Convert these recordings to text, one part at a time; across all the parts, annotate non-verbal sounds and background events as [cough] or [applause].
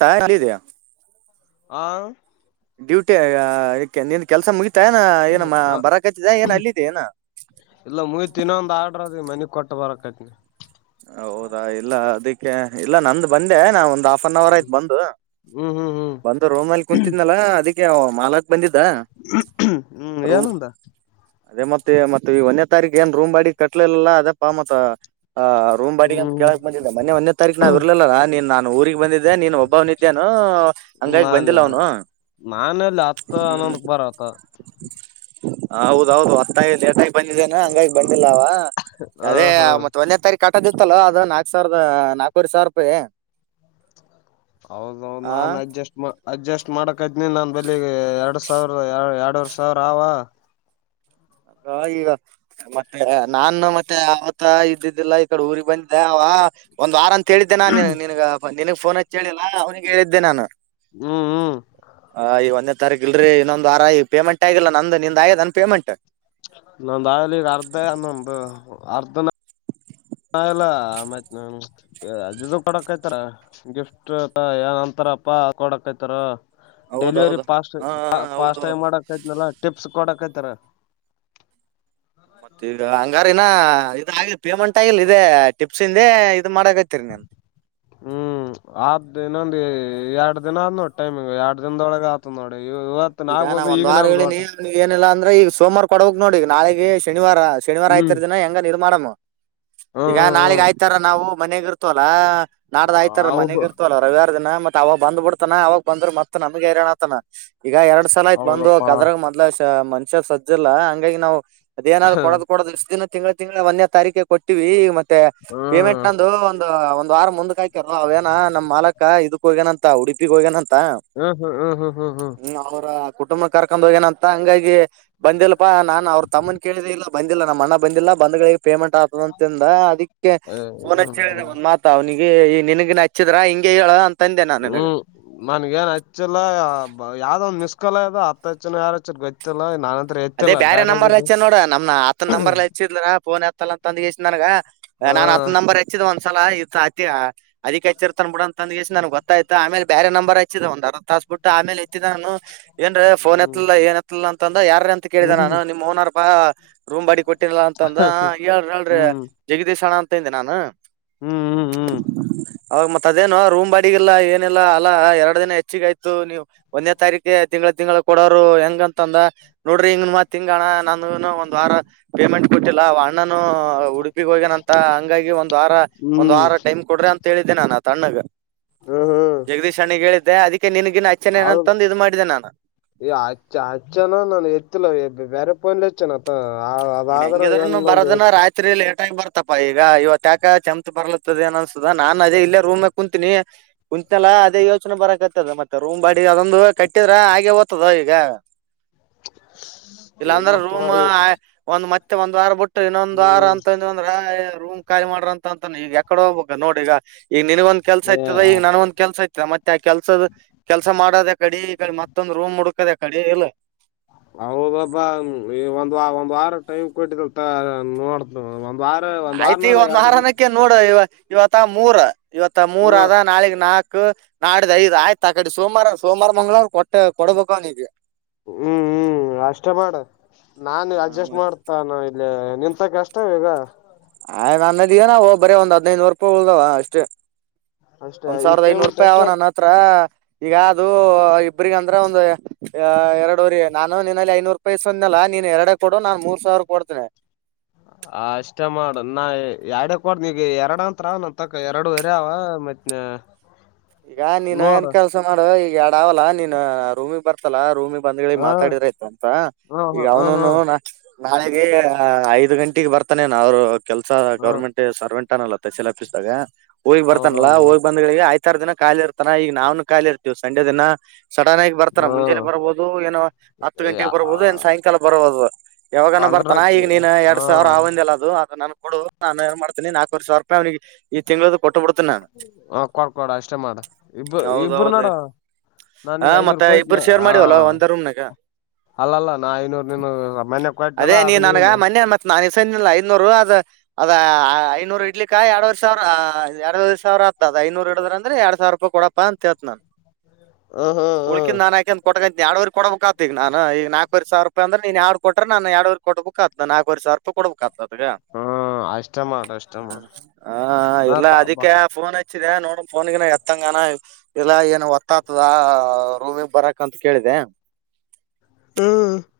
ತಾಕೀದಿಯಾ? [inaudible] ಹಾ ಡ್ಯೂಟಿಯಾಗಾ ನಿನ್ನ ಕೆಲಸ ಮುಗಿತ್ತ. ಟೈನ್ ಏನ್ ಮಾ ಬರಕತ್ತಿದೆ ಏನ ಅಲ್ಲಿದೆ ಏನ. [inaudible] ಕೋಟ್ಟ ಬರತಿ. ಹೌದಾ ಇಲ್ಲ ಅದಿಕ್ಕೆ ಇಲ್ಲ ನಂದ ಬಂದೆ ನಾವ ಒಂದ. ಒಂದ್ ಹಾಫ್ ಅನ್ ಅವರ್ ಆಯ್ತು ಬಂದು ಹ್ಮ್ ಹ್ಮ್ ಬಂದು ರೂಮ್ ಅಲ್ಲಿ ಕುಂತಿದ್ನಲ ಅದಕ್ಕೆ ಮಾಲಕ್ಕ ಬಂದಿದ್ದ ಹ್ಮ್ ಹ್ಮ್ ರೂಮ್ ಏನಂದ ಅದೇ ಮತ್ತೆ ಮತ್ತ ಈ ಒನ್ನೆ ತಾರೀಕ ಏನ್ ರೂಮ್ ಬಾಡಿಗೆ ಕಟ್ಲಲಲ್ಲಾ ಅದಪ್ಪಾ ಮತ್ತ. ಆ ರೂಮ್ ಬಾಡಿಗೆ ಅಂತಾ ಹ್ಮ್ ಕೇಳಕ್ಕ ಬಂದಿದಾ ಮೊನ್ನೆ ಒನ್ನೆ ತಾರೀಕ ನಾವ್ ಇರ್ಲಲಿಲ್ಲ ನೀನ್ ನಾನ ಊರಿಗೆ ಬಂದಿದ್ದೆ ನೀನ ಒಬ್ಬವ ಇದ್ದನೆನೂ ಹ ಹಂಗಾಗಿ ನಾನ್ ಬಂದಿಲ್ಲ ಅವನು? ನಾನಲ್ಲಿ ಹತ್ತ ಹನೊಂದಕ್ಕ ಬರತ ಹೌದ ಹೌದ ಹೊತ್ತಾಗಿ ಲೇಟಾಗಿ ಬಂದಿದ್ದೇನ ಹಂಗಾಗಿ ಬಂದಿಲ್ಲ ಅವ ಹ ಅದೇ ಹಾ ಮನು ಸರಿ ಕಟ್ಟೋದಿತ್ತಲ್ಲ ಅದು ನಾಕ ಸಾವಿರದ ನಾಲ್ಕವರಿ ಸಾವಿರ ರೂಪಾಯಿ. ಅವರದ್ ಅವರ ಆ ನಾನ್ ಅಡ್ಜಸ್ಟ್ ಮಾ ಅಡ್ಜಸ್ಟ್ ಮಾಡಕ ಅದನಿ ಅಲ್ ನನ್ನ ಬಲಿಗೆ ಎರಡ್ ಸಾವಿರ ಎರಡೂ ವರಿ ಸಾವಿರ ಆವ ಅ ಈಗ ಮತ್ತೆ ನಾನು ಮತ್ತೆ ಆತ್ತ ಇದ್ದಿದ್ದಿಲ್ಲ ಈ ಕಡೆ ಊರಿಗೆ ಬಂದಿದ್ದೆ ಅವ ಒಂದ್ ವಾರ ಅಂತ ಹೇಳಿದ್ದೆ ನಾನ್ ನಿನ್ಗ ನಿನಗ್ ಫೋನ್ ಹಚ್ಚೇಳಿಲ್ಲ ಅವನಿಿಗೆ ಹೇಳಿದ್ದೆ ನಾನು ಹ್ಮ್ ಹ್ಮ್ ಹ ಈ ಒಂದೆ ತರ್ಗಿಲ್ರರಿ ಇನೊಂದ್ವಾರ ಪೇಮೆಂಟ್ ಆಗಿಲ್ಲ ನಂದು ನಿಂದ್ ಆಯದ ಅನ್ ಪೇಮೆಂಟ್ ನಾವಲಿ ಈಗ ಅರ್ಧ ಅನ್ನೊಂದು ಅರ್ಧನ ನ ಎಲ್ಲ ಮತ್ ಅ ಕೊಡಕ್ಯ್ತಾರ ಗಿಫ್ಟ್ ಏನ್ಂತ ಪ್ಪಾ ಕೊಡಕ್ತಾರ ಡೆಲಿವರಿ ಹೌದೌದು ಫಾಸ್ಟ್ ಹಾ ಹೌದು ಫಾಸ್ಟ್ ಟೈಮ್ ಮಾಡಕ್ೈತ್ನಲ ಟಿಪ್ಸ್ ಕೊಡಕೈತಾರ ಮತ್ತ ಈಗ ಹಂಗಾರನಾ ಇದ ಆಗ ಪೇಮೆಂಟ್ ಆಗಿಲ್ಲ ಇ ಟಿಪ್ಸ ಇಂದ ಅ ಮಾಡಕತೀರಿ ನೀನ್ ಇಲ್ಲಿ ಎರಡ್ ದಿನ ಆದ ನೋಡಿ ಟೈಮಿಂಗ್ ಎರಡ್ ದಿನದೊಳಗ್ ಆತ ನೋಡಿ ಇವತ್ ಈಗ ನಾ ಆಗ್ಬೋದು ಒಂದ್ ಈಗನ ವಾರ ಆಗ್ಬೋದು ಹೇಳಿನನಿ ಒಟ ನೀವು ಏನಿಲ್ಲ ಅಂದ್ರೆ ಈಗ ಸೋಮವಾರ ಕೊಡಕ್ ನೋಡಿ ನಾಳೆೆಗೆ ಶನಿವಾರ ಶನಿವಾರ ಹ್ಮ್ ಆಯ್ತರ ದಿನ ಹೆಂಗ ನೀರು ಮಾಡಮ್ಮ್ ಹ್ಮ್ ಈಗ ಹ್ಮ್ ನಾಳಗ್ ಹ್ಮ್ ಆಯ್ತಾರ ನಾವು ಮನೆಗ ಇರ್ತವಲ್ಲಾ ನಾಡ್ದ ಆಯ್ತಾರ ಮನೆಗ ಹೌದು ಇರ್ತವಲ್ಲ ರವಾರ ಮತ್ತತ್ ಅವಾಗ ಬಂದ್ ಬಿಡ್ತಾನ ಅವಾಗ ಬಂದ್ರ ಮತ್ತತ್ ನಮ್ಗೆ ಹೈರಾಣ್ ಆತನ ಈಗ ಎರಡ್ ಸಲ ಆಯ್ತ್ ಬಂದ ಹೌದಪ್ಪಾ ಕದ್ರಾಗ ಮೊದ್ ಮನುಷ್ಯ ಸಜ್ಜಲ್ಲ ಹಂಗಾಗಿ ನಾವವು ಅದೇನಾದ್ ಹ್ಮ್ ಕೊಡದ ಕೊಡದ್ಷ್ಟ ದಿನ ತಿಂಗಳು ತಿಂಗಳಳ ಒಂದೇ ತಾರೀಕೆ ಕೊಟ್ಟಿವವಿ ಈ ಮತ್ತೆ ಮತ್ತೆ ಪೇಮೆಂಟ್ ನಂದು ಒಂದು ದ್ವಾರ ಮುಂದ್ ಹಾಯಕರ ಅವ ೇನ ನಮ್ ಮಾಲಕ ಇದಕ್ಕ ಹೋಗೇನ ಅಂತ ಉಡುಪಿಗ್ ಹೋಗೇನಂತ ಹ್ಮ್ ಹ್ಮ್ ಹ್ಮ್ ಹ್ಮ್ ಹ್ಮ್ ಹ್ಮ ಅವರ ಕುಟುಂಬ ಕರ್ಕೊಂಡ್ ಹೋಗೇನಂತ ಹಂಗಾಗಿ ಬಂದಿಲ್ಪಾ ನಾನ್ ಅವ್ರ ತಮ್ಮನ್ ಕೇಳಿದ ಇಲ್ಲ ಬಂದಿಲ್ಲ ನಮ್ಮ ಅಣ್ಣ ಬಂದಿಲ್ಲ ಬಂದ್ಗಳ ಪೇಮೆಂಟ್ ಆತದ ಅಂತಿಂದ ಅದಕ್ಕೆ ಫೋನ್ಚ್ಚ ಹ್ಮ್ ಒ ಮಾತ ಅವನ ಈ ಈ ನಿನಗೆ ನಚ್ಚಿದ್ರ ಹಿಂಗಗೆ ಹೇಳ ಅಂತಂದೆ ನಾನ್ ನಿನಗ ಹ್ಮ್ ಮನ್ಗೇನ್ ಹಚ್ಚಲ್ಲ ಯಾವ್ದ ಒ್ ಮಿಸ್ಕಲ ಇ ಅದು ಹಚ್ಚನ ಯಾರಚ್ಚ ಗೊತ್ತಿಲ್ಲ ನ ಅದೇ ಬೇರೆ ನಂಬರ್ ಹಚ್ಚೇ ನೋಡ ನಮ್ ಆತನ ಹಾ ನಂಬರ್ಲ್ ಹಚ್ಚಿದ್ರಫೋನ್ ಹತ್ತಲ್ಲ ಅಂದಗೆಷ್ಟ ನನ್ಗ ನಾನ್ ಹತ್ ನಂಬರ್ ಹೆಚ್ಚಿದ್ ಒಂತ ಸಲ ಇತಿ ಅದಕ್ ಹಚ್ಚಿರ್ತಾನ ಬಿಡಂತ ತಂದ್ ನನ್ಗ್ ಗೊತ್ತಾಯ್ತ ಆೇಲೆ ಬೇರೆ ನಂಬರ್ ಹಚ್ಚಿದಿದೆ ಒಂದ್ರ್ ತಾಸ ಬಿಟ್ಟ ಆಮೇಲೆ ತ್ತಿದ್ದ ನಾನು ಏನ್ರ ಫೋನ್ ಹ್ಮ್ ಎತ್ತಲ್ಲಾ ಏನ್ ಎತ್ತಲ್ಲ ಅಂತಂದ ಯಾರ ಅಂತ ಕೇಳಿದೆ ನಾನು ಹ್ಮ್ ನಿಮ್ಮ್ ಓನರ್ ಬಾ ರೂಮ್ ಬಾಡಿ ಕೊಟ್ಟಿರಲ್ಲಾ ಅಂತಂದ ಹ್ಮ್ ಹೇಳಿ ಹೇಳ್ರಿ ಹ್ಮ್ ಜಗದೀಶ್ ಹಣ ಅಂತಂದೆ ನಾನು [inaudible] ಹ್ಮ್ ಹ್ಮ್ ಹ್ಮ್ ಹ್ಮ್ [unintelligible] ಅವಾಗ ಮತ್ ಅದೇನು ರೂಮ್ ಅಡಿಗಿಲ್ಲಾ ಏನಿಲ್ಲ ಅಲ್ಲಾ ಎರಡು ದಿನ ಹೆಚ್ಚಿಗ ಆಯ್ತು ನೀವು ಒಂದೇ ತಾರೀಕ ತಿಂಗಳು ಎ ತಿಂಗಳ ಕೊಡೋರು ಹೆಂಗಂತಂದ ನೋಡ್ರಿ ಇ ಮತ್ ತಿಂಗಣ ನನ್ಗ ಒಂದ್ ವಾರ ಪೇಮೆಂಟ್ ಕೊಟ್ಟಿಲ್ಲ ನಾನು ಉಡುಪಿಗ್ ಹೋಗ್ಯನ ಅಂತ ಹಂಗಾಗಿ ಒಂದು ವಾರ ಒಂದ್ ಹ್ಮ್ ವಾರ ಟೈಮ್ ಕೊಡ್ರೆ ಅಂತ ಹೇಳಿದ್ದೆ ನಾನು ಅ ತಣ್ಣಗ ಹ್ಮ್ ಜಗದೀಶ್ ಅಣ್ಣಿಗೆ ಹೇಳಿದ್ದೆ ಅದಿಕ್ಕೆ ಹೌದು ಈ ಆ ಆಜ ಜನ ನನ್ ಎ [unintelligible] ಇ ಬೇರೆ ಪಯಂಲಿಚ್ಚಾನ ಅತ ನೀನ್ ಹೆಂಗಿದ್ರನು ಬರೋದನ್ನ ರಾತ್ರಿಯಲ್ಲಿ ್ ಬರ್ತಪಾ ಈಗ ಇವತ್ತುಾಕ ಚಮತ್ ಬರ್ಲತ್ತದ ಏನ್ ಅನ್ಸುದ ನಾನನ್ ಅದೇ ಇಲ್ಲೇ ರೂಮ್ ಕುೂಂತೀಿನಿ ನಿಂತನೆಲ್ಲಾ ಅದೇ ಯೋಚನೆ ಬರಕತ್ತದ ಮತ್ತೆ ರೂಮ್ ಬಾಡಿ ಅದೊಂದು ಕಟ್ಟಿದ್ರ ಹಾಗೆ ಓ್ತದ ಈಗ ಇಲ್ಲಾಂದ್ರೆ ಇಲ್ಲಪ್ಪ ರೂಮ್ ಒ ಮತ್ತೆ ಒಂದ್ ವಾರ ಬಿಟ್ಟು ಇನ್ನೊಂದ್ ವಾರ ಹ್ಮ್ ಅಂತ ಒ ರೂಮ್ ಖಾಲಿ ಮಾಡ್ರ ಅಂತ ಅಂತಾನ ಈಗ ಯಕಡೆ ಹೋಗ್ಬಬೇಕ ನೋಡಿ ಈಗ ಈಗ ನನ್ಗೊಂದ್ ಕೆಲಸ ಏ ಇಐತದ ಈಗ ನನ್ೊಂದ್ ಕೆಲಸ ಐತ ಮತ್ತೆ ಆ ಕೆಲ್ಸದ ಕೆಲಸ ಮಾಡೋದ ಕಡೆ ಈೆ ಮತ್ತೊಂದು ರೂಮ್ ಹುಡುಕದ ಕಡೆಲ್ಲ ಹೌದಬ ಈ ಒಂದ್ ಒಂದ್ ವಾರ ಟೈಮ್ ಕೊಟ್ಟಿದಲ್ ನೋಡ್ ಆಯ್ತು ಈ ಒಂದ್ ವಾರನಕ್ಕೆ ನೋಡ ಇವ ಇವತ್ತ ಮೂರ್ ಇವತ್ತ ಮೂರ ಹ್ಮ ಅದ ನಾಳಗ್ ನಾಕ್ ನಾಡದ ಐದು ಆಯ್ತಕ್ಕಾಡಿ ಸೋಮವಾರ ಮಂಗಳವಾರ ಕೊಟ್ಟು ಕೊಟ್ಟು ನೋಡಬೇಕು ಅವನಿಗೆ ನಾಷ್ಟ ಮಾಡು ನಾನಿಲ್ಲ ಅಡ್ಜಸ್ಟ್ ಮಾಡ್ತೀನಿ ಇಂಥ ಕೆಷ್ಟವ್ವ ಈಗ ನನ್ನದೇನು ಅವು ನನ್ನತ್ರ ಒಂದು ಸಾವುರಾದ ಐದು ನೂರುಅಷ್ಟೇ ಅಷ್ಟೇ ಒಂದ್ ಈ ಸಾವಿರದ ಐನೂರು ಪೇಮೆಂಟ್ ರೂಪಾಯಿ ಅಷ್ಟ ಅವ ನನ್ನ ಹತ್ರ ಈಗ ಅದು ಇಬ್ರಗಂತ ಅ ಒಂದು ಎರಡರಿ ನಾನು ನಿನ್ನಲ್ಲಿ ಐನೂರು ರೂಪಾಯಿಸ್ಂದನಲ್ಲಾ ನೀನ್ ಎರಡಡೆ ಕೊಡು ನಾನ್ ಮೂರ್ ಸಾವಿರ ಕೊಡ್ತೀನಿ [inaudible] ಆ ಅಷ್ಟೇ ಮಾಡ ನಾ ಎರಡು ಕೊಡ್ತೀನಿ ನೀಗ ಎರಡು ಅಂಂತತ್ರ ನ ತಕ್ಕ ಎರಡು ವರಿ ಮತ್ ಈಗ ನೀನು ನೋಡ ಏನ್ ಕೆಲ್ಸ ಮಾಡುವ ಈಗ ಎರಡ ಅವಲ್ಲಾ ನೀನ್ ರೂಮಿಗ್ ಬರ್ತಲ್ಲಾ ರೂಮಿ ಬಂದ್ಗಳಿಗೆ ಹಾ ಮಾತಾಡಿದ್ರಾಯ್ತ ಅಂತ ಹಾ ಈಗ ಹಾ ಹಾ ಹಾ ಅವ್ನುನು ನಾ ನಾಳೆಗೆ ಐದ್ ಗಂಟೆಗೆಗ್ ಬರ್ತಾನೆ ನ ಅವರು ಕೆಲ್ಸ ಹಾ ಗೌರ್ಮೆಂಟ್ ಸರ್ವೆಂಟ್ ಫೇಸಲ್ ಆಫೀಸ್ ದಾಗೆಗಹೋಗಿ ಬರ್ತಾನಲ್ಲಾ ಹೌದೌದು ಹೋಗಿ ಬಂದ್ಗಳಿಗೆ ಆಯ್ತ ಇತ್ತರ ದಿನ ಖಾಲಿ ಇರ್ತಾನ ಈಗ ನಾವ್ನ್ ಖಾಲಿರ್ತೀವಿ ಸಂಡೆ ದಿನ ಸಡನ್ ಆಗ್ ಬರ್ತಾನೆ ಮುಂಜಾನೆ ಹ್ಮ್ ಬರಬಹುದು ಏನು ಹಾತುಗಂಟೆಗೆ ಬರಬಹುದು ಸಾಯಂಕಾಲ ಬರಬಹುದು ಯಾವಾಗ ಬರಬಹುದು ಅಂದ್ರ ಬರ್ತಾನ ಈಗ ನೀನ್ ಹಾ ಎರಡ್ ಸಾವಿರ ಅದು ನನ್ ಕಡೆ ಕೊಡು ನಾನು ಏನ್ ಮಾಡ್ತಿನಿ ನಾಲ್ಕವ ವರಿ ಸಾವಿರ ರೂಪಾಯಿ ಸಾವಿ ರಪಾಯ್ನಿಗೆ ತಿಂಗಳು ಕೊಡು ಕೊಡು ಅಷ್ಟೇ ಮಾಡ ಇಬ್ಬರ ಇಬ್ಬರು ಹೌದೌದು ನಡ ನಾನ್ ಹಾ ನಿಂಗ ಮತ್ತ ಐನೂರು ಕೋಯಟ್ ಇಬ್ರು ಶೇರ್ ಮಾಡಿವಲ್ಲ ಒಂದ ರೂಮ್ನಾಗ ಅಲ್ಲ ಅಲ್ಲ ನಾ ಐನೂರು ನೀನು ಮನ್ನೆ ಕೊಟ್ನಲ್ಲ ಅದೇ ಅದ ನೀನ್ ನಿನಗೆ ಮೊನ್ನೆ ನಾನು ಸ್ಣಿಲ್ಲಲ್ಲ ಐನೂರು ಅದ್ ಅದ ಐನೂರು ಇಡ್ಲಿ ಕಾಯಿ ಎರಡ್ವರೆ ಸಾವಿರ ಎರಡು ಸಾವಿರ ಆತ್ದ ಐನೂರ್ರಡದ ಅಂದ್ರೆ ಎರಡು ವರಿ ರೂಪಾಯಿ ಕೊಡಪ್ಪ ಅಂತ ಹೇಳ್ತಿನ್ ನಾನು ಹ್ಮ್ ಹ್ಮ್ [unintelligible] ಓಕೆ ಹ್ಮ್ ನಾನ್ ಯಾಕೆ ಕುಡ್ಕೊಂತೀನಿ ಎಡುವರಿ ಕೊಡ್ಬೇಕ ಅದು ನಾನು ಈಗ ನಾಕವ ಸಾವಿರ ರೂಪಾಯ ಅ್ರ ನೀನು ಹೇಳ್ಕೊಟ್ಟೆ ನು ಎರೂರು ಕೊಡ್ಬೇಕುತ್ ನಾಲ್ವ ಸಾವರ ರೂಪಾಯಿ ಕೊಬೇಕುಕ್ತ್ ಹ್ಮ್ ಅಷ್ಟೇ ಮಾಡ ಅಷ್ಟೇ ಮಾಡ ಹ ಇಲ್ಲ ಹ್ಮ್ ಅದಕ್ಕೆ ಫೋನ್ ಹಚ್ಚಿ ಹಚ್ಚಿದೆ ನೋಡ ಫೋನು ಎತ್ತಂಗನಾ ಇಲ್ಲಾ ಏನು ಒತ್ತಾತದ ಊರಿಗೆ ಬರಾಕೆ ಅಂತ ಕೇಳಿದೆ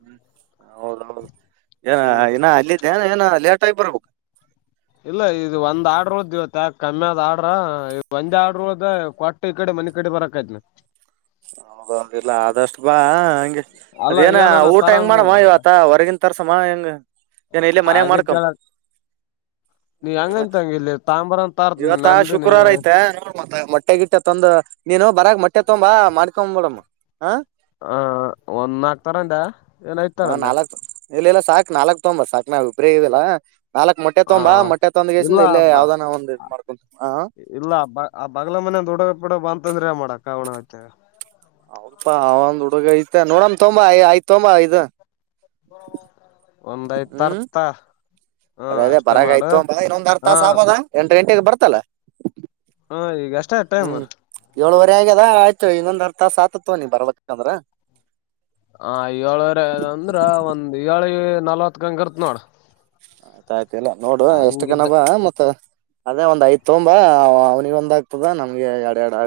ಹ್ಮ್ [inaudible] ಹೌದೌದು ಏನ ಹ್ಮ್ ಇನ ಅಲ್ಲಿದ್ದೇ ಏನ ಲೇಟ್ ಆಗ ಬರಬೇಕು ಇಲ್ಲ ಇದು ಒಂದು ಹಾರ್ಡ್ ಉಳಿತು ಇವತ್ತು ಕನ್ಯದು ಆರ್ಡರಒಂದ್ ಆರ್ಡ್ರ್ದ ಕೊಟ್ಟ ಈ ಕಡೆ ಮನೆ ಕಡೆ ಬರಬೇಕಾಗಿತ್ತು ಹೌದೊಂದಿಲ್ಲ ಆದಷ್ಟು ಬಾ ಹಂಗೆ ಅಲ್ಲ ಅದೇನ ಏನನ ಊಟ ಹೆಂಗ್ ತರನ್ ಮಾಡಮ್ಮ ಇವತ್ತ ಹೊರಗಿಂತ ಹೊರಗಡೆ ತರ್ಸನೆಯನ್ನು ಇಲ್ಲೇ ಮನೆ ಅದ ಮಾಡಿಕೊಂಡು ಕೇಳಕ್ ನೀ ಹೆಂಗಂತ ಹಂಗ ಇಲ್ಲಿ ತಾಂಬರ ತಾರ್ತ್ ಇವತ್ತು ನಂದು ನೀ ಶುಕ್ರವಾರ ಐತೆ ಮತ್ತೆ ಮಟನ್ ನೀನು ಬರಗ್ ಮಟ್ಟೆ ತೊಂಬ ಮಾಡ್ಕೊಬಡಮ್ಮ ಹ ಒಂದ ನಾಕ ತರಂದ ಏನ್ ಐದ ಹ ತರನ ನಾಲ್ಕ್ ಇಲ್ಲ ಇಲ್ಲಾ ಸಾಕು ನಾಲ್ಕ್ ತಮ್ಮ ಸಾಕು ನಾವಿಬ್ರೆದಿವಲ್ಲ ನಾಲ್ಕು ಮೊಟ್ಟೆ ಆ ತುಂಬಾ ಹೊಟ್ಟೆ ಇಲ್ಲ ತುಂಬಿಲ್ಲ ಬ ಯಾವುದನೀಟ್ ಮಾಡಿಕೊಂಡು ಬಾ ದದುಡ ಬಿಡ ಬ ಅಂತಂದ್ರೆ ಮಾಡಕ ಅವಣ ಆಯ್ತ ಹೌದಪಾ ಅವ ಒಂದ್ ಹುಡುಗ ಇದ್ದ ನೋಡಮ್ಮ ತೊಂಬ ಆಯ್ತ್ ತಂಬ ಒಂದು ಇದು ತರ್ತಿನ್ ತಾ ಅದೇ ಅದೇ ಬರಾಗ ಆಯ್ತು ಒಂದೇ ತಾಸ್ ಆಗಬಹುದಲ್ಲ ಎಂಟು ಗಂಟೆಗೆ ಬರ್ತಲ್ಲ ಹಾ ಈಗ ಅಷ್ಟೇ ಟೈಮ್ ಹ್ಮ್ ಏಳುವರೆ ಆಗ್ಯದ ಆಯ್ತು ಇನ್ನೊಂದ್ ಅರ್ಥ ಸಾತತ್ವನಿ ಬರ್ಬೇಕಂದ್ರ ಏಳುವರೆ ಆಗಿದೆ ಅಂದ್ರೆ ಒಂದು ಏಳು ನಲವತ್ತು ಕ್ಕೆ ಅಲ್ಲಿರ್ತಿ ನೋಡು ಆಯ್ತಾ ನೋಡು ಇಷ್ಟ ಕಣೋ ಆತೋಯ್ತಮ್ಮ ಅವನಿಗೆ ಕೊಡನ ನಾವೇ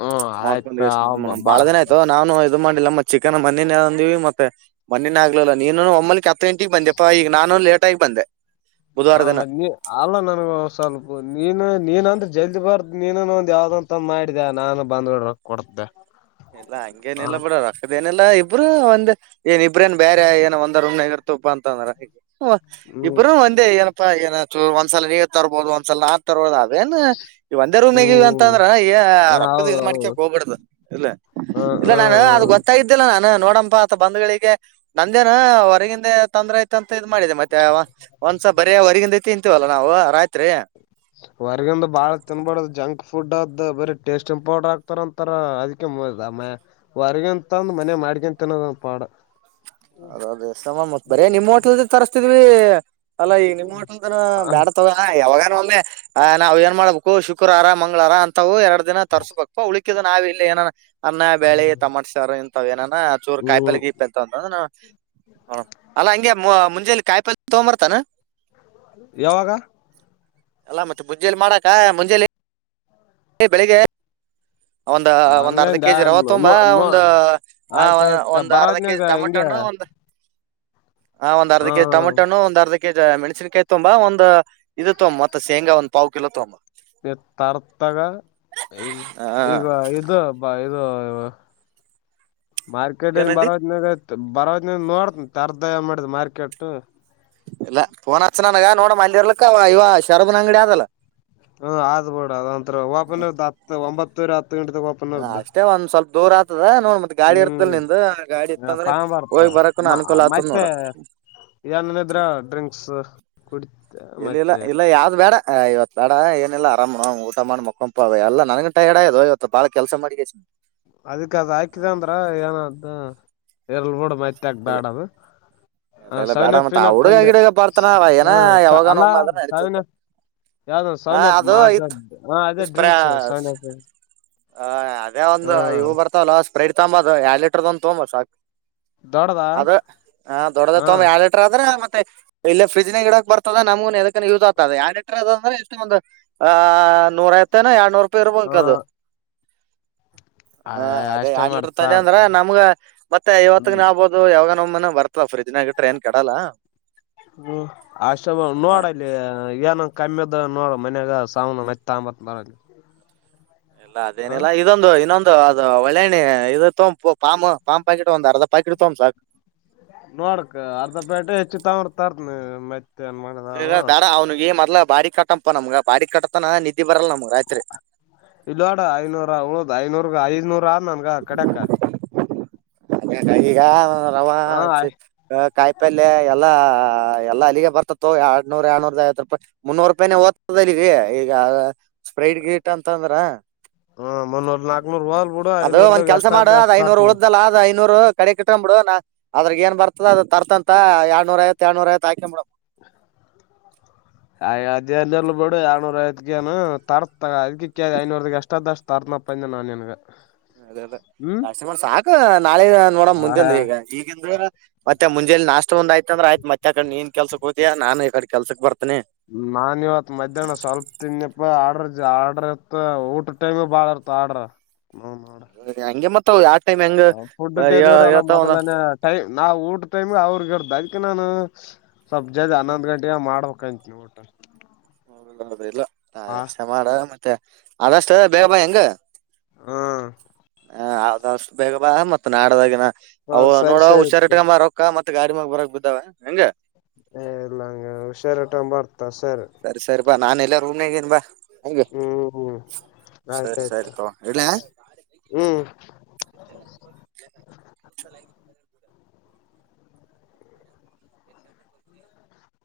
ಹ್ಮ ಆಯ್ತ ಮಾಡ್ಕೊಂಡು ಎಷ್ಟ ಬಾ ಬಾಳ ದಿನ ಆಯ್ತ ನಾನುಯ ಇದ್ದು ಅದು ಮಾಡಿಲ್ಲ ಮತ್ತತ್ ಚಿಕನ್ ಮ್ಣ ಅಂದಿವ ಮತ್ತ ಮಣ್ಣೇ ಆಗ್ಲಿಲ್ಲಲ್ಲ ನೀನು ಒಮ್ಮಲಿ ಗಂಟೆಗೆ ಬಂದೆ ನಾನು ಲೇಟ್ ಆಗಿ ಬಂದೆ ಬುಧವಾರ ಹ ದಿನ ಮತ್ ನೀ ಅಲ್ಲ ನನ್ಗ ಸ್ವಲ್ಪು ನೀನು ನೀನ್ಂದ್ರ ಜಲ್ದಿ ಬರ್ದ ನೀನ ಒಂದ್ ಯಾವ್ದಂತ ಮಾಡಿದ್ಯ ನಾನು ಬಂದ್ಡ [unintelligible] ಕೊಡತ್ಯ್. ಇಲ್ಲ ಹಂಗೇನ ಇಲ್ಲ ಬಿಡ ರೊಕ್ಕದ ಏನಿಲ್ಲಾ ಇಬ್ರು ಒಂದ್ ಏನ್ ಇಬ್ರೇನ್ ಬ್ಯಾರೆ ಏನ ಒಂದ ರೂಮನ್ಯಾಗ್ ತೇವಪ್ಪಾ ಅಂತಂದ್ರ [unintelligible] ಹ್ಮ್ ಇಬ್ಬರು ಒಂದೇ ಏನಪ್ಪಾ ಏನ. ತೂ ಒಂದ್ಸಲ ನೀವು ತರ್ಬೋದು ಒಂದ್ಸಲ ನಾ ತರ್ಬೋದು. ಅವೇನ್ ಈ ಒಂದೇ ರೂಮನಾಗಿವ ಅಂತ ಹ್ಮ್ ಅಂದ್ರ ಈ ರೊಕ್ಕದ ಇದ್ ಹೌದೌದು ಮಾಡ್ಕಕ್ ಹೋಬ್ಯಡ್ದು ಇಲ್ಲ. ಹ ಹ ಇಲ್ಲ ನಾನು ಹ ಅದು ಗೊತ್ತಾಗಿದ್ದಿಲ್ಲ. ನಾನ ನೋಡಮಬಾ ಆತ ಬಂದ್ಗಳಿಗೆ ನಂದೇನ ಹೊರಗಿಂದೆ ತಂದ್ರ ಆಯತಂತ. ತ ಇದ್ ಮಾಡಿದೆ ಮತ್ತೆ ಒಂದ್ಸ ಬರಿ ಹೊರ್ಗಿಂದ ತಿಂತೀವಲ್ಲ ನಾವು ರಾತ್ರಿ. ಹೊರ್ಗಿಂದು ಬಾಳ ತಿನ್ಬಡ್ದ್ ಜಂಕ್ ಫುಡ್ ಅದ ಬರಿ ಟೇಸ್ಟಿಂಗ್ ಪೌಡರ್ ಹಾಕ್ತರಂತರ ಅದಕ್ಕೆ ೌ ಆ [unintelligible] ಹೊರ್ಗಿನ್ ತಂದ ಮನೆ ಮಾಡ್ಕಂತಿನ್ನೋದ ಪಾಡ. ಅದ ಅದೇ ಬ [unintelligible] ಮತ್ ಬರೆ ನಿಮ್ ಹೋಟ್ಲದೆ ತರ್ಸ್ತಿದ್ವಿ. ಅಲ್ಲಾ ಈ ನಿಮ್ಮ್ [unintelligible] ೋಟದಾರ ಬ್ಯಾಡ ತಗೋನ ಯಾವಾಗ ಒಮ್ಮೆ ನಾವ್ ಏನ್ ಮಾಡ್ಬೇಕು ಶುಕ್ರವಾರ ಮಂಗಳವಾರ ಹಂತವು ಎರಡ ದಿನ ತರ್ಸ್ಬೇಕು [unintelligible] ಅವಳ ನಾವ ಇಲ್ಲಿ ಏನನ ಅನ್ನ ಬ್ಯಾಳಿ ತಮಾಟಿ ಸಾರ ಹಿಂತವ ಏನನ ಚೂರು ಹ್ಮ್ ಕಾಯಿಪಲ್ಯಗೀಪಲ್ಯ್ ಎ [unintelligible] ಅಂತ ಅಂದ್ರ ನವು [unintelligible] ಹ ಅಲ್ಲಾ ಹಂಗೆ ಮೂ ಮುಂಜಲಿ ಕಾಯಿಪಲ್ ತೊಂಬರ್ತೇನು. ಯಾವಾಗ. ಅಲ್ಲಾ ಮತ್ತೆ ಮುಂಜೇಲಿ ಮಾಡಾಕ ಮುಂಜೆಲಿ. [unintelligible] ಬೆಳಿಗ್ಗೆ ಒಂದು ಒಂದ್ ಅರ್ಧ ಹಂಗಂದ ಕೆಜಿ ರವ ತೊಂಬ ನೋ ನೋ ಒಂದು ಆ ಆಯ್ತಾಯ್ತ ಒಂದ್ ಅರ್ಧ ಕೆಜಿ ಬರೋದ್ನಾಗ ಟಮೋಟ ಹಿಂಗೆ ಹಣ್ಣು ಒಂದು. [inaudible] ಹಾ ಒಂದ್ ಅರ್ಧ ಕೆಜಿ ಟಮಟೋ ಹ ಹಣ್ಣು ಒಂದ ಅರ್ಧ. ಕೆಜ್ ಮೆಣಸನ್ಕಾಯಿ ತೊಂಬ ಒಂದು ಇದು ತೊಂಬ ಮತ್ತ ಶೇಂಗಾ ಒಂದ್ ಪಾವು ಕಿಲೋ ತೊಂಬ [unintelligible] ತರತಾಗ ಈ ಹಾ ಈಗ ಇದು ಬ ಇ [unintelligible] ಮಾರ್ಕೆಟಿಂದ ಏನಂದಿ ಬರಾತನ್ಯಗ ನ [unintelligible] ಬರೋವತನ್ಯಾಗ ನೋಡ ತೆರದ್ ಏನ್ ಮಾಡ್ಯದ್ ಮಾರ್ಕೆಟು. ಇಲ್ಲ ಪೋನ್ ಹಚ್ಚ ನನಗ ನೋಡಮಲ್ಲಿ ಇರ್ಲಕ್ಕ ಇವ ಶರದ್ನ ಅಂಗಡಿ ಅದಲ್ಲ. ಹ್ಮ್ ಆದ ಬೀಡ ಅದಂತ್ರ ಓಪನ ಹ [unintelligible] ಒಂಬತ್ತುವರಿ ಹತ್ತ. ಅಷ್ಟೇ ಒಂದ್ ಸ್ವಲ್ಪ ದೂರ ಆತದ ನೋಡ್ ಮತ್. ಗಾಡಿ ಇರ್ತಲ್ ಹ್ಮ್ ನಿಂದ ಗಾಡಿ ಇತ್ತಂದ್ರ ತಗೊಂಬರ್ತ ಹೋಗಿ ಬರಕನು ಮ ಅನುಕೂಲ ಆತದ ನೋಡ. ಮತ್ತೆ ಏನೇನಿದ್ರ ಕುಡಿ ಇಲ್ಲಿಲ್ಲ ಮತ್ತೆ ಇಲ್ಲ ಯಾವ್ದ ಬ್ಯಾಡ ಇವತ್ ಬ್ಯಾಡ ಏನ್. ಎಲ್ಲ ಆರಾಮ್ [unintelligible] ಊಟ ಮಾಡ ಮೊಕಂಪ ಎಲ್ಲ ನನ್ಗ ಟೈರ್ಡ್ ಆಗ್ಯದೋ ಇವತ್ತು ಬಾಳ ಕೆಲಸ ಮಾಡಿಕೆಸಿ ಅದಕ್ ಅದ ಹಾಕಿದ ಅಂದ್ರ ಏನ ಅದ ಇರ್ಲ ಬಿಡ ಮೈತಿ [unintelligible] ತ್ಯಾಕ ಇಲ್ಲ ಬ್ಯಾಡ ಅದು. ಹ ಇಲ್ಲ ಬೇಡ ಮತ್ ಸಾವಿನಫಿನ ಆ ಹುಡುಗ ಪಂದೆ ಗಿಡುಗ ಬರ್ತಾನ ಹ ಏನ ಯಾವಾಗನ ಅಲ್ಲಾ ಒಮ್ಮೆ ಅದ್ರ ಸಾವಿನ ನಡೀತದ [unintelligible] ಯಾವ್ದೋ ಹಾ ಸವೆನಪ್ ಅದು ಮಾಜ ಇತ್ ಅದೇ ಡ್ರಿಂಕ್ಸ್ [unintelligible] ಸವೆನಪ್ ಹ ಅದೇ ಒಂದ್ ಇವು ಬರ್ತಾವಲ್ಲ ಸ್ಪ್ರೇಟ್ ತಗೊಂಬದು ಎರಡ್ ಲೀಟ್ರದ ಒಂದ್ ತೋಂಬಾ ಸಾಕ. ದೊಡದಾ. ದೊಡ್ದೆ ತೋಂಬಾ ಎರಡ್ ಲೀಟರಾದ. ಮತ್ತೆ ಇಲ್ಲ ಫ್ರಿಜ್ನಾಗ ಇಡಾಕ್ ಬರ್ತದ ನಮಗ ಎನಿಕಾರ ಯೂಸ್ ಆಗ್ತದೆ ಯಾಡ ಲಿಟ್ರ ಅದ ಅಂದ್ರ ಎಷ್ಟ ಒಂದು ಆ ನೂರ ಐವತ್ತೇನ ಯಾಡ್ನೂರು ರೂಪಾಯಿ ಹಾ ಇರ್ಬೇಕ್ ಅದು. ಹ ಅದೇ ಅಷ್ಟೇ ಯಾಡ್ ಲೀಟರ್ ಮಾಡ್ತಾ ತಂದ್ಯ ಅಂದ್ರ ನಮ್ಗ ಮತ್ತೆ ಇವತ್ತಗ್ನ ಹ್ಮ್ ಆಬೋದು ಯಾವಾಗನ ಒಮ್ಯನೆ ಬರ್ತ. ತ ಫ್ರಜನಾಗ ಇಟ್ರೆ ಏನ್ ಕೆಡಲ್ಲ ಹ್ಮ ಅಸ್ಟೆ [unintelligible] ಮಾಡ್ ನೋಡಲ್ಲಿ. ಏನ ಕಮ್ಮಿದ ನೋಡ ಮನ್ಯಾಗ [unintelligible] ಸಾವ ಮ ತಂಬತ್ [unintelligible] ಬರ ಎಲ್ಲಾ ಅದೇನಿಲ್ಲಾ ಇದೊಂದು ಹಿನೊಂದು. ದು ಅದು ಒಳ್ಳೆಣಿ ಇದು ತೊಮ್ ಪೊ ಪಾಮ್ ಪಾಮ್ ಪಾಕೀಟ್ ಒಂದ್ ಅರ್ಧ ಪಾಕೀಟ್ ತೊಂಬ್ ಸಾಕ. ನೋಡಕ್ ಅರ್ಧ [unintelligible] ಪೇಟೆ ಹೆಚ್ಚು ತರ್ತೀನಿ ಮತ್ತೆ [unintelligible] [unintelligible] ಮಾಡಿದಾಳು ಬ್ಯಾಡ ಅವ್ನಿಗಿ ಮದ್ಲ ಬಾಡಿಗ ಕಟ್ಟಪ್ಪ ನಮ್ಗ ಬಾಡಿ ಕಟ್ಟತನ ನಿ ಇಲ್ನೋಡ ಐನೂರ ಉಳದ್ ಐನೂರ. [unintelligible] ಐದ್ನೂರ ನನ್ಗ ಕಡೆಕ್ಕ. ಈಗ ರವಾ ಹ ಕಾಯಿಪಲ್ಯ ಎಲ್ಲಾ ಆ ಎಲ್ಲ ಅಲ್ಲಿಗೆ ಬರ್ತತ್ತೊ ಎರಡ್ನೂರ್ ಎರಡನೂರ ಐವತ್ತು ರೂಪಾಯಿ ಮುನ್ನೂರು ರೂಪಾಯೇ ಹೋತದ್ ಅಲ್ಲಿಗೆ ಈಗ ಸ್ಪ್ರೈಡ್ ಗೇಟ್ ಅಂತ ಅಂದ್ರ ಹ ಮುನ್ನೂರ್ ನಾಕ್ನೂರ್ ಹೋಲ್ ಬಿಡು ಅದು ಒಂದ ಐನೂರ್ದಾಗ ಕೆಲಸ ಮಾಡ ಎಷ್ಟಾದ ಅದ್ ಅಷ್ಟ ಐನೂರು ತರ್ತನಿ ಉಳ್ದಲ್ಲ ಅದ್ ಐನೂರು ಕಡೆ ಹಾಕ್ ಬಿಡು ನ ಅದ್ರಗ್ ಏನ್ ಬರ್ತದ ಅದ ತರ್ತಂತ ಎಡನೂರಐವತ್ ಏಡನೂರ ಐವತ್ ಹಾಕೊಂಡಂಬ ಬಿಡ ಆ ಅದೇ ಬಿಡು ಎಡರ್ನೂರ ಐದ್ಕನು ತರತ ಅದ ಐನೂರ ಎಷ್ಟಾದ್ ಅಷ್ಟು ತರ್ ಮ ಅಪ್ಪಾಯಂದ ನಾ ನಿನಗ ಅದೇ ಅದಾಷ್ಟ ಮಾಡ ಸಾಕ ನಾಳೆ ನೋಡ ಮುಂದೆ ಹಾ ಅಂದ್ರ ಈಗ ಈ ಮತ್ತೆ ಮುಜಲಿ ನಾಷ್ಟ ಒಂದ್ ಆಯ್ತು ಅಂದ್ರ ಆಯತ್ತ್ ಕಡ ನೀನ್ ಕೆಲ್ಸಕ್ಕೆೋದತಾ ನಾನು ಈ ಕಡೆ ಕೆಲ್ಸಕ್ ಬರ್ತ ನಾನ್ ಇವತ್ ಮಧ್ಯಾಹ್ನ ಸ್ವಲ್ಪ ತಿನ್ನೆ ಆರ್ಡ್ರ ಆರ್ಡ್ರ ಇತ್ ಊಟ ಟೈಮ್ ಬಾಳ ಇರ್ತ ಆರ್ಡ್ರ ನೋ ನೋಡ ಹಂಗೆ ಮತ್ತ ಯಾಕ ಫುಡ್ ಡೆಲಿವರಿ ಅಲ್ಲ ಮೊದಲನೇ ಟೈಮ ನಾವು ಊಟ ಟೈಮಿ ಅವ್ರಗರ್ ಅದ್ ನಾನು ಸ್ವಲ್ಪ ಜದ ಹ್ಮ್ ಹನ್ನೊಂದ್ ಗಂಟೆಗೆ ಮಾಡ್ಬೇಕ ಕಂತ ಊಟ ಇಲ್ಲ ಹ ಅಷ್ಟ ಮಾಡ ಮತ್ತೆ ಅದಷ್ಟ ಬೇಗ ಬಾ ಹಂಗ ಹ್ಮ ಆದಷ್ಟ ಬೇಗ ಬಾ ಮತ್ ನಾಡದಾಗಿನ ಅ ಹ ನೋಡ ಸರಿ ಸರಿ ಹುಷಾರಾಗಿಟ್ಟಕ ರೋಕ್ಕ ಮತ್ತ ಗಾಡಿ ಮಾಗ ಬರಕ್ ಬಿದ್ದಾವ ಹೆಂಗ ಹ ಎಲ್ಲ ಹಂಗ ಹುಷಾರ ಟ ಬರ್ತ ಸರಿ ಸರಿ ಸರಿ ಬಾ ನಾನ ಎಲ್ಲ ರೂಮ್ನಗೇನ್ ಬಾ ಹೆಂಗ ಹ್ಮ್ ಸರಿ ಆಯ್ತಾಯ್ತು ಸರಿ ತಗೋ ಇಡ್ಲಾ ಹ್ಮ್ [unintelligible]